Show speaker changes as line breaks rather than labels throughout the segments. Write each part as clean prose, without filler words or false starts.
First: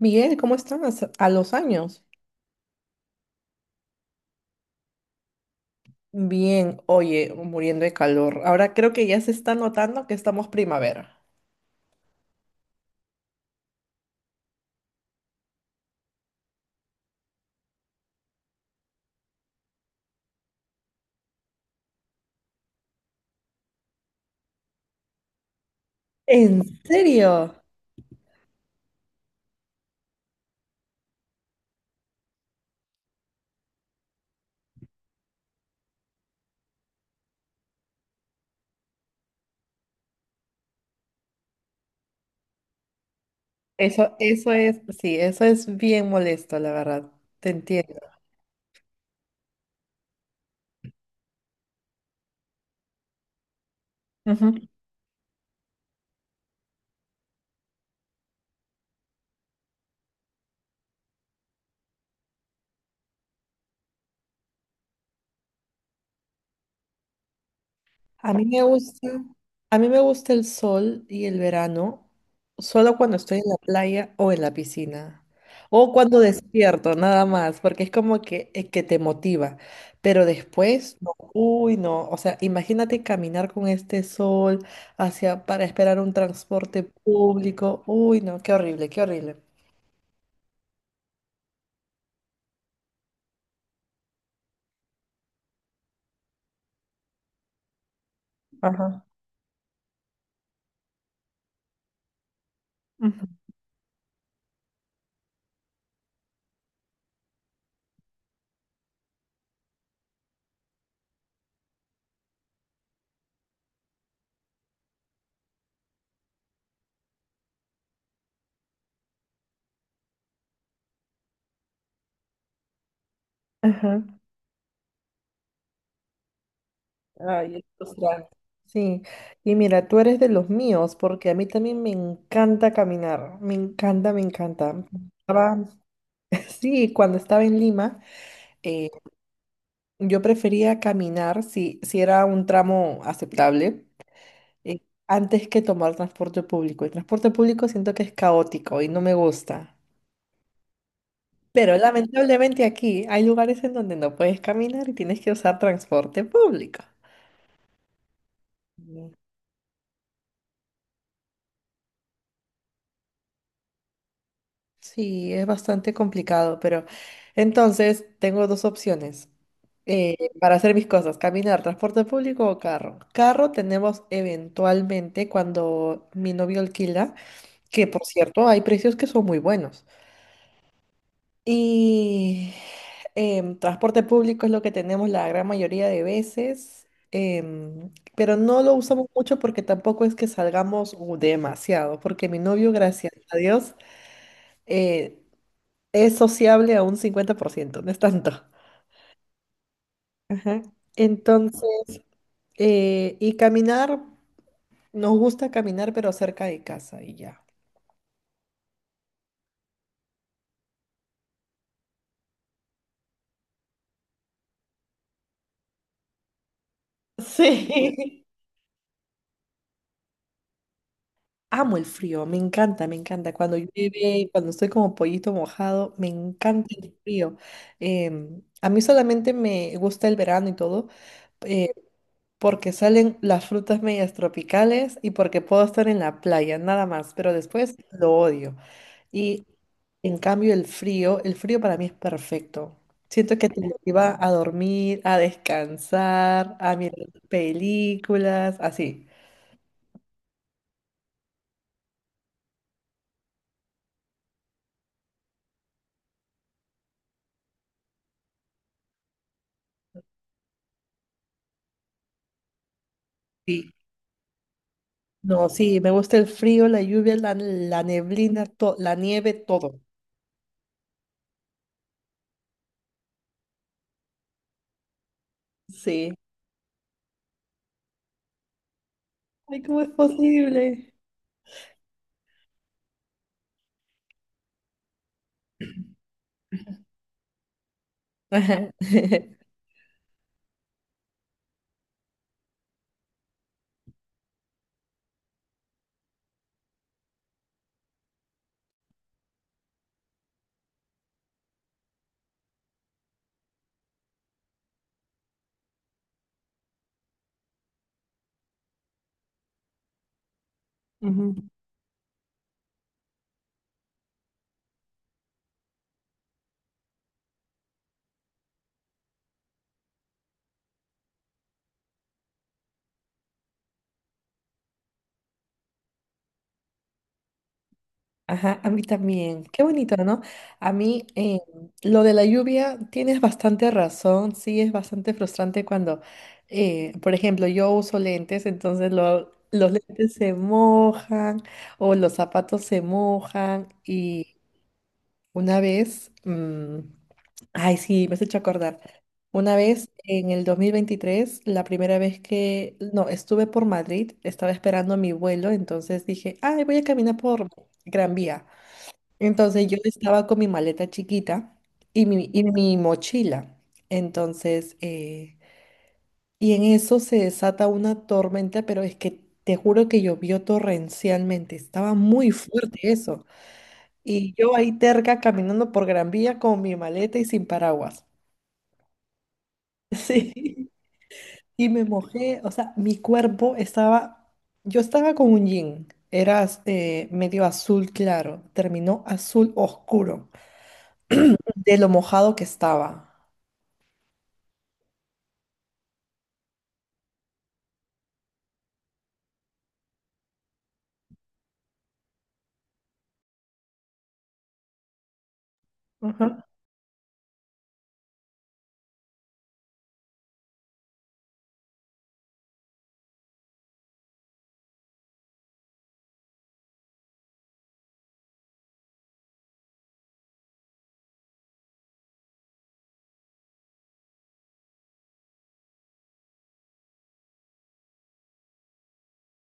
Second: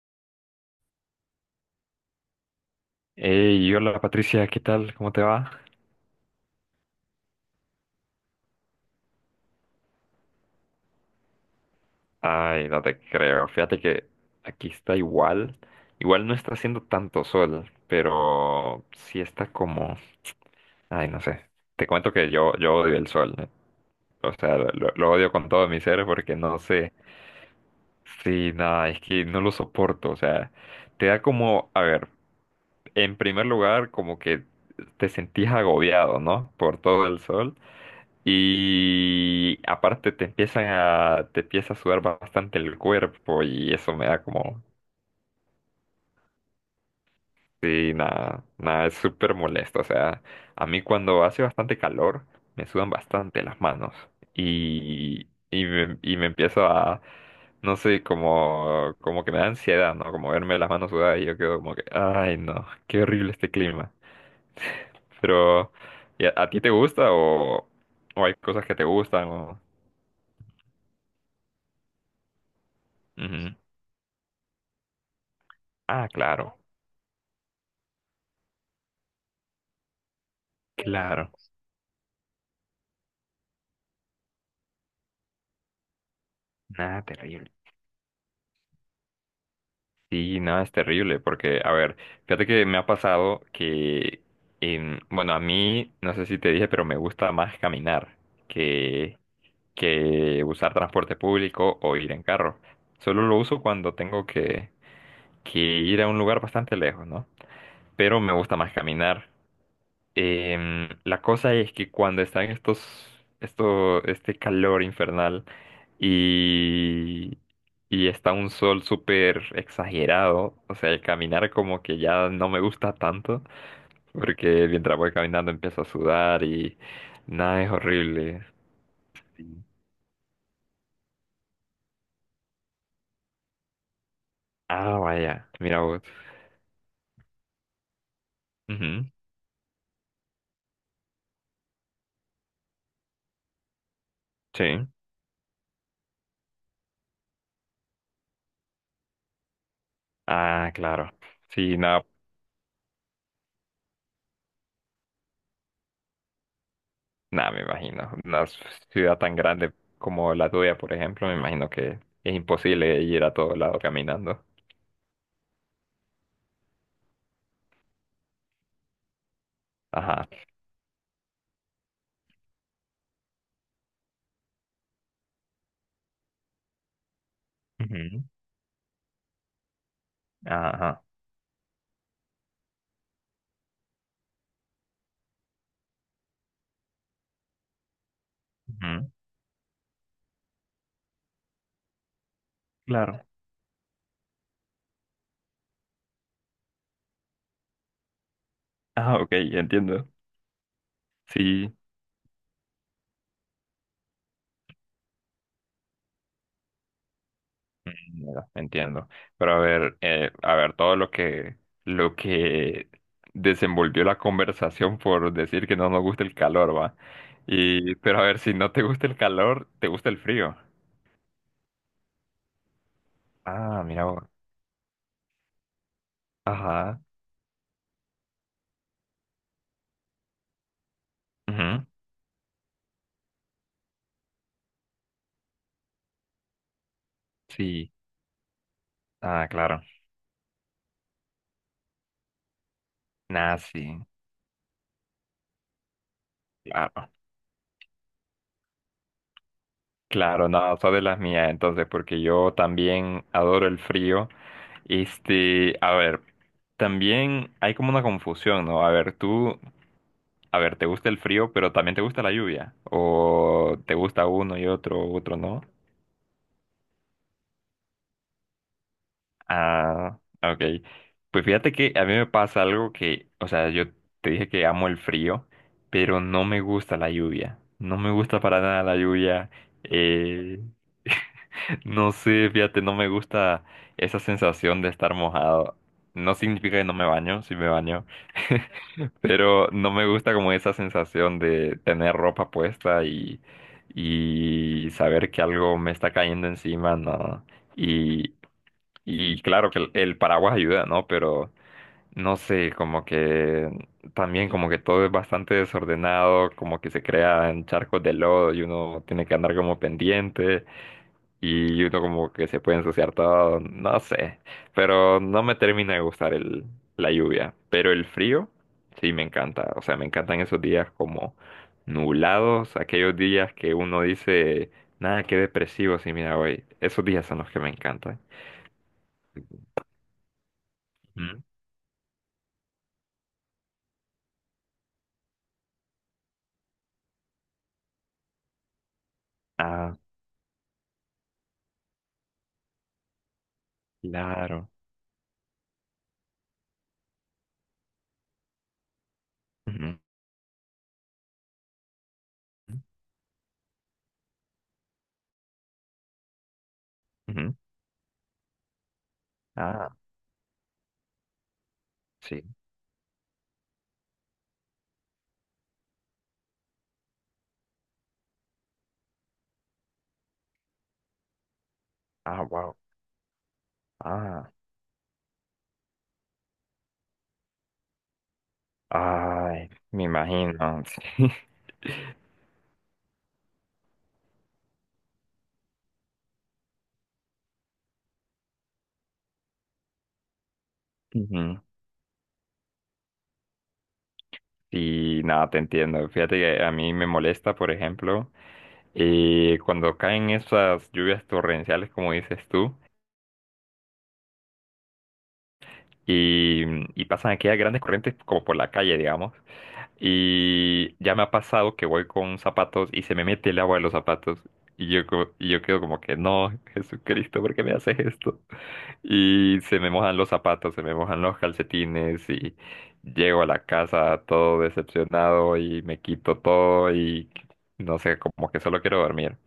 Miguel, ¿cómo estás? A los años.
Hey, hola Patricia, ¿qué tal? ¿Cómo te va?
Bien, oye, muriendo de calor. Ahora creo que ya se está notando que estamos primavera.
Ay, no te creo. Fíjate que aquí está igual. Igual no está haciendo tanto sol, pero sí está como... Ay, no sé. Te cuento que yo odio el sol, ¿eh? O sea, odio con todo mi ser porque no
¿En
sé.
serio?
Sí, nada, es que no lo soporto. O sea, te da como... A ver, en primer lugar, como que te sentís agobiado, ¿no? Por todo el sol. Y aparte te empieza a sudar bastante el cuerpo y eso me
Eso,
da
eso
como,
es, sí, eso es bien molesto, la verdad. Te
sí,
entiendo.
nada, es súper molesto. O sea, a mí cuando hace bastante calor me sudan bastante las manos y me empiezo a, no sé, como que me da ansiedad, ¿no? Como verme las manos sudadas y yo quedo como que, ay, no, qué horrible este clima. Pero, ¿y a ti te gusta o
A
hay
mí me
cosas que te
gusta,
gustan o...
a mí me gusta el sol y el verano solo cuando estoy en
Ujú.
la playa o en la piscina. O
Ah,
cuando
claro,
despierto, nada más, porque es como que te motiva. Pero después, no,
claro.
uy, no. O sea, imagínate caminar con este sol hacia, para esperar un transporte
Nada, terrible.
público. Uy, no, qué horrible, qué horrible.
Sí, nada, es terrible, porque, a ver, fíjate que me ha pasado que, bueno, a mí, no sé si te dije, pero me gusta más caminar
Ajá,
que, que usar transporte público o ir en carro. Solo
ujú,
lo uso cuando tengo que ir a un lugar bastante lejos, ¿no? Pero me gusta más caminar. La cosa es que cuando están este calor infernal y, y está un sol súper exagerado, o sea, el caminar como que ya no me gusta tanto,
ajá.
porque mientras voy caminando empiezo a sudar y
Ay,
nada,
es
es
frustrante.
horrible.
Sí, y
Sí.
mira, tú eres de los míos, porque a mí también me encanta caminar, me encanta, me encanta.
Ah, vaya,
Estaba-
mira vos.
sí, cuando estaba en Lima, eh,
Ujú,
yo prefería caminar si era un tramo aceptable,
Sí.
eh, antes que tomar transporte público. El transporte público siento que es caótico y no me gusta.
Ah, claro.
Pero
Sí, nada,
lamentablemente aquí hay lugares en donde no puedes caminar y tienes que usar transporte público.
Nada, me imagino. Una ciudad tan grande como la tuya, por ejemplo, me imagino que es imposible ir a todo lado caminando.
Sí, es bastante complicado, pero entonces tengo dos opciones
Ajá.
para hacer mis cosas, caminar, transporte público o carro. Carro tenemos eventualmente cuando mi novio alquila, que por
Ujú,
cierto hay precios que son muy buenos.
Ajá.
Y transporte público es lo que tenemos la gran mayoría de veces, pero no lo usamos
Ujú,
mucho porque tampoco es que salgamos demasiado, porque mi novio, gracias
Claro.
a Dios, eh, es sociable a un 50%, no es tanto.
Ah, ok, entiendo.
Ajá.
Sí,
Entonces, y caminar, nos gusta caminar, pero cerca de casa y ya.
mm, ya, entiendo. Pero a ver, todo lo que desenvolvió la conversación por decir que no nos gusta el calor, va. Y, pero a
Sí.
ver, si no te gusta el calor, te gusta el frío.
Amo el frío, me encanta, me encanta. Cuando
Ah, mira vos.
llueve, cuando estoy como pollito mojado, me encanta el
Ajá.
frío. A mí solamente me gusta el verano y todo, eh,
Ujú,
porque salen las frutas medias tropicales y porque puedo estar en la playa, nada más, pero después
Sí.
lo odio. Y
Ah, claro.
en cambio el frío para mí es perfecto. Siento que
Nah,
te
sí,
lleva a dormir, a descansar, a mirar
claro,
películas, así.
claro, no, sos de las mías, entonces, porque yo también adoro el frío. Este, a ver, también hay como una confusión, ¿no? A ver, tú, a ver, ¿te gusta el frío, pero también te gusta la lluvia?
Sí.
¿O te gusta uno y otro, otro
No,
no?
sí, me gusta el frío, la lluvia, la neblina, la nieve, todo.
Ah, ok. Pues fíjate que a mí me pasa algo que, o sea, yo te dije que amo el frío,
Sí.
pero no me gusta la lluvia. No me gusta para nada la lluvia.
Ay, ¿cómo es
Eh,
posible?
No sé, fíjate, no me gusta esa sensación de estar mojado. No significa que no me baño, sí me baño,
Ajá.
pero no me gusta como esa sensación de tener ropa puesta y saber que algo me está cayendo encima, ¿no? Y, y claro que el paraguas ayuda, ¿no? Pero no sé, como que también como que todo es bastante desordenado, como que se crean charcos de lodo y uno tiene que andar como pendiente
Ujú.
y uno como que se puede ensuciar todo, no sé, pero no me termina de gustar la lluvia, pero el frío sí me encanta, o sea, me encantan esos días como nublados, aquellos días que uno dice, nada, qué depresivo, sí, mira, hoy, esos días son los que me encantan.
Ajá, a mí también. Qué bonito, ¿no? A mí
Ujú.
lo de la lluvia, tienes bastante razón, sí, es bastante frustrante cuando, por ejemplo, yo uso lentes, entonces los
Ah,
lentes se mojan o los zapatos se mojan y
claro.
una vez, ay, sí, me has hecho acordar, una vez
Ujú,
en el 2023, la primera vez que, no, estuve por Madrid, estaba esperando mi vuelo, entonces dije, ay, voy a caminar por
ujú.
Gran Vía. Entonces yo
Ah,
estaba con mi maleta chiquita y mi,
sí.
y mi mochila. Entonces, y en eso se desata una tormenta, pero es que te juro que llovió torrencialmente. Estaba muy
Ah, wow.
fuerte eso. Y
Ah,
yo ahí terca caminando por Gran Vía con mi maleta y sin paraguas.
ay, me
Sí.
imagino. Sí.
Y me mojé, o sea, mi cuerpo estaba, yo estaba con un jean, era medio azul claro, terminó azul oscuro
Ujú.
de lo mojado que estaba.
Y nada, te entiendo. Fíjate que a mí me molesta, por ejemplo, cuando caen esas lluvias torrenciales, como dices tú,
Ajá.
y, y pasan aquellas grandes corrientes como por la calle, digamos. Y ya me ha pasado que voy con zapatos y se me mete el agua de los zapatos. Y yo, y yo quedo como que, no, Jesucristo, ¿por qué me haces esto? Y se me mojan los zapatos, se me mojan los calcetines y llego a la casa todo decepcionado y me quito todo y no sé, como que solo quiero dormir.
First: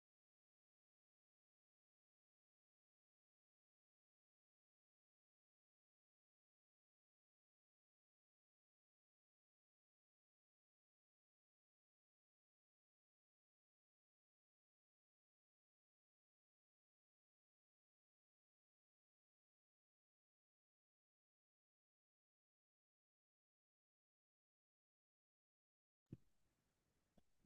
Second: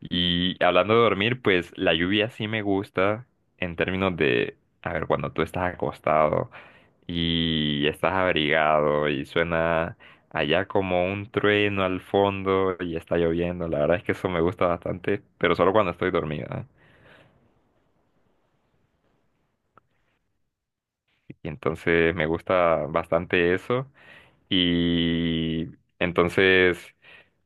Y hablando de dormir, pues la lluvia sí me gusta en términos de, a ver, cuando tú estás acostado y estás abrigado y suena allá como un trueno al fondo y está lloviendo, la verdad es que eso me gusta bastante, pero solo cuando estoy dormida. Y entonces me gusta bastante eso. Y entonces,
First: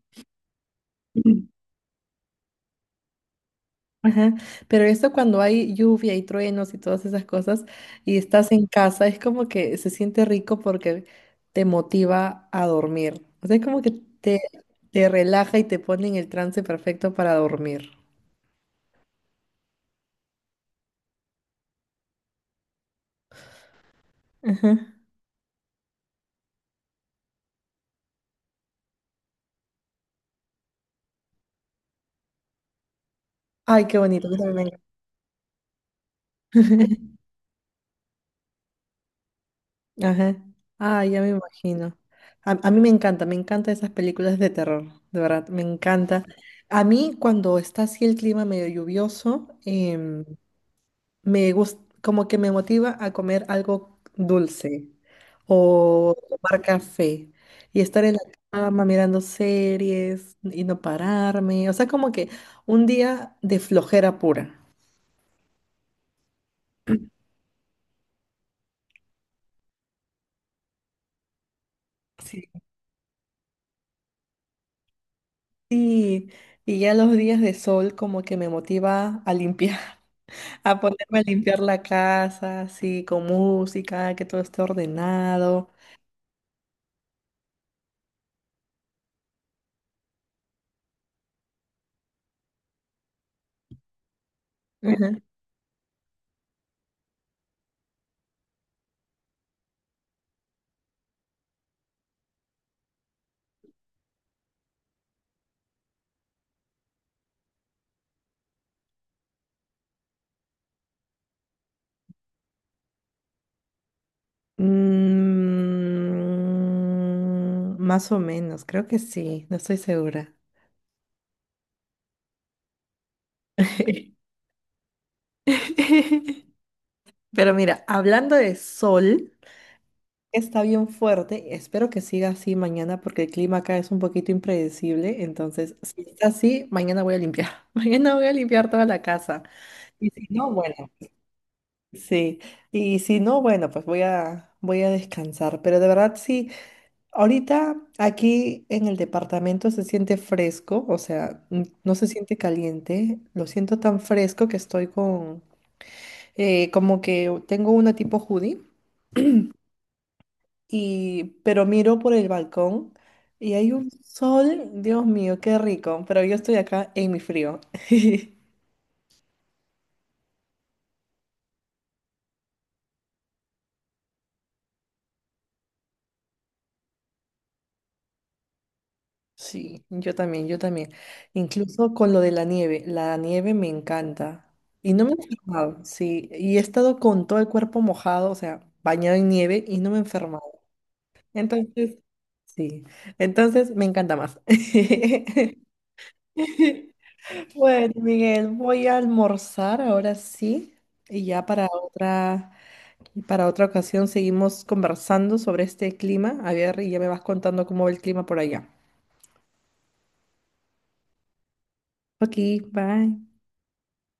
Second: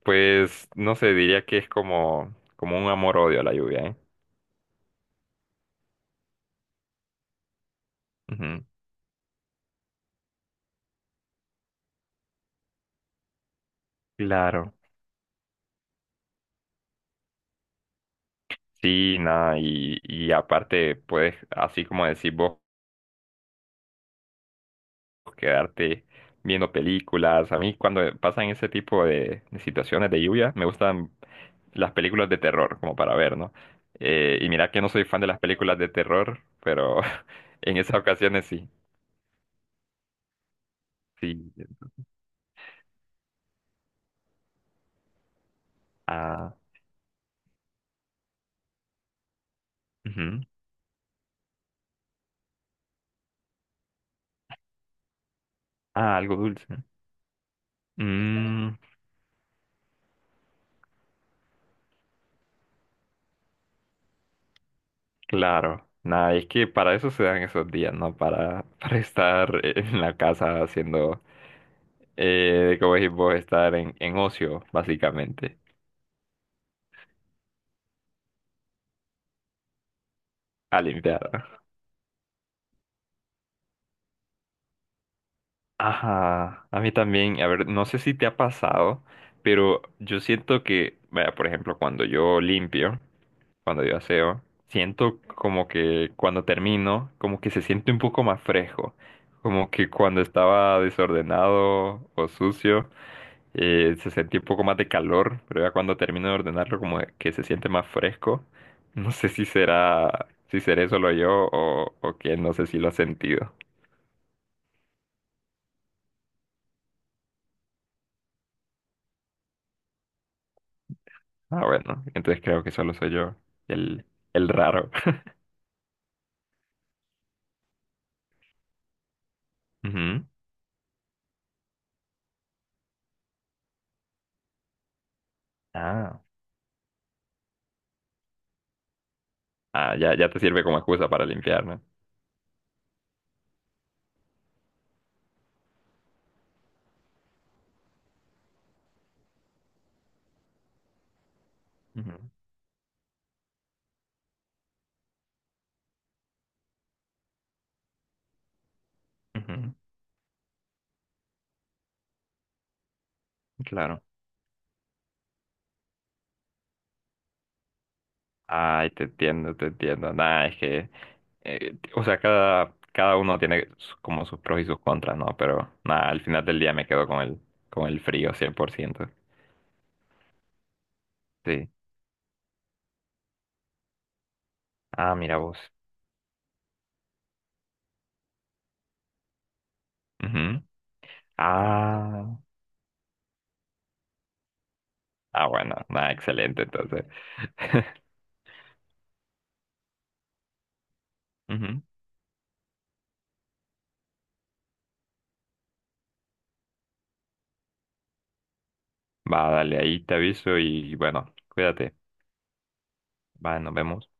pues, no sé, diría
Mm.
que es como, como un amor-odio a la lluvia, ¿eh?
Ajá. Pero esto cuando hay lluvia y truenos y todas esas cosas y estás
Ujú.
en casa, es como que se siente rico porque te motiva a dormir. O sea, es como que te,
Claro.
te relaja y te pone en el trance perfecto para dormir.
Sí, nada, y aparte puedes, así como decís vos,
Ajá.
quedarte viendo películas. A mí cuando pasan ese tipo de situaciones de lluvia, me gustan las películas de terror, como para ver, ¿no?
Ay, qué bonito, yo
Y
también me
mira que
encanta.
no soy fan de las películas de terror, pero en esas ocasiones sí,
Ajá. Ay, ya me
sí.
imagino. A mí me encanta, me encantan esas películas de terror, de verdad, me encanta.
Ah,
A mí cuando está así el clima medio lluvioso,
ujú.
me gusta, como que me motiva a comer algo dulce o
Ah, algo
tomar
dulce.
café y estar en la cama mirando series y no pararme. O sea, como que un día de flojera pura.
Claro, nada, es que para eso se dan esos días, ¿no? Para, para estar en la casa haciendo,
Sí.
como decís vos, estar en ocio, básicamente,
Sí, y ya los días de sol como que me motiva a limpiar, a
a
ponerme a limpiar
limpiar.
la casa, así, con música, que todo esté ordenado.
Ajá, a mí también, a ver, no sé si te ha pasado, pero yo siento que, vaya, por ejemplo, cuando yo limpio, cuando yo aseo, siento como que cuando termino, como que se siente un poco más fresco, como que cuando estaba desordenado o sucio. Eh, se sentía un poco más de calor, pero ya cuando termino de ordenarlo como que se siente más fresco. No sé si será, si seré solo yo o que no sé si lo has sentido.
Mm, más o menos, creo que sí, no estoy segura.
Ah, bueno, entonces creo que solo soy yo el, el raro.
Pero mira, hablando de sol,
Ujú.
está bien fuerte. Espero que siga así mañana porque el clima acá es un poquito impredecible. Entonces, si
Ah,
está así, mañana voy a limpiar. Mañana voy a limpiar toda la casa.
ah,
Y si
ya te
no,
sirve
bueno,
como excusa para limpiar, no.
sí. Y si no, bueno, pues voy a descansar. Pero de verdad, sí. Ahorita aquí en el departamento se siente fresco, o sea, no se
Ujú,
siente caliente. Lo siento tan fresco que estoy con, como que tengo una tipo hoodie,
ujú,
y, pero miro por el balcón y hay un
Claro.
sol, Dios mío, qué rico, pero yo estoy acá en mi frío.
Ay, te entiendo, te entiendo. Nada, es que, o sea, cada uno tiene su- como sus pros y sus contras, ¿no? Pero nada, al final del día me quedo con el frío 100%.
Sí, yo también, yo también.
Sí.
Incluso con lo de la nieve me encanta. Y no me he
Ah, mira vos.
enfermado, sí. Y he estado con todo el cuerpo mojado, o sea, bañado en nieve y no me he enfermado.
Ujú.
Entonces,
Ah,
sí. Entonces me encanta más.
ah, bueno, nada, excelente, entonces.
Bueno, Miguel, voy a almorzar ahora sí. Y ya
Ujú.
para otra ocasión seguimos conversando sobre este clima. A ver, y ya me vas contando cómo va el clima por allá.
Va, dale, ahí te aviso y bueno, cuídate.
Ok, bye.
Va, nos vemos.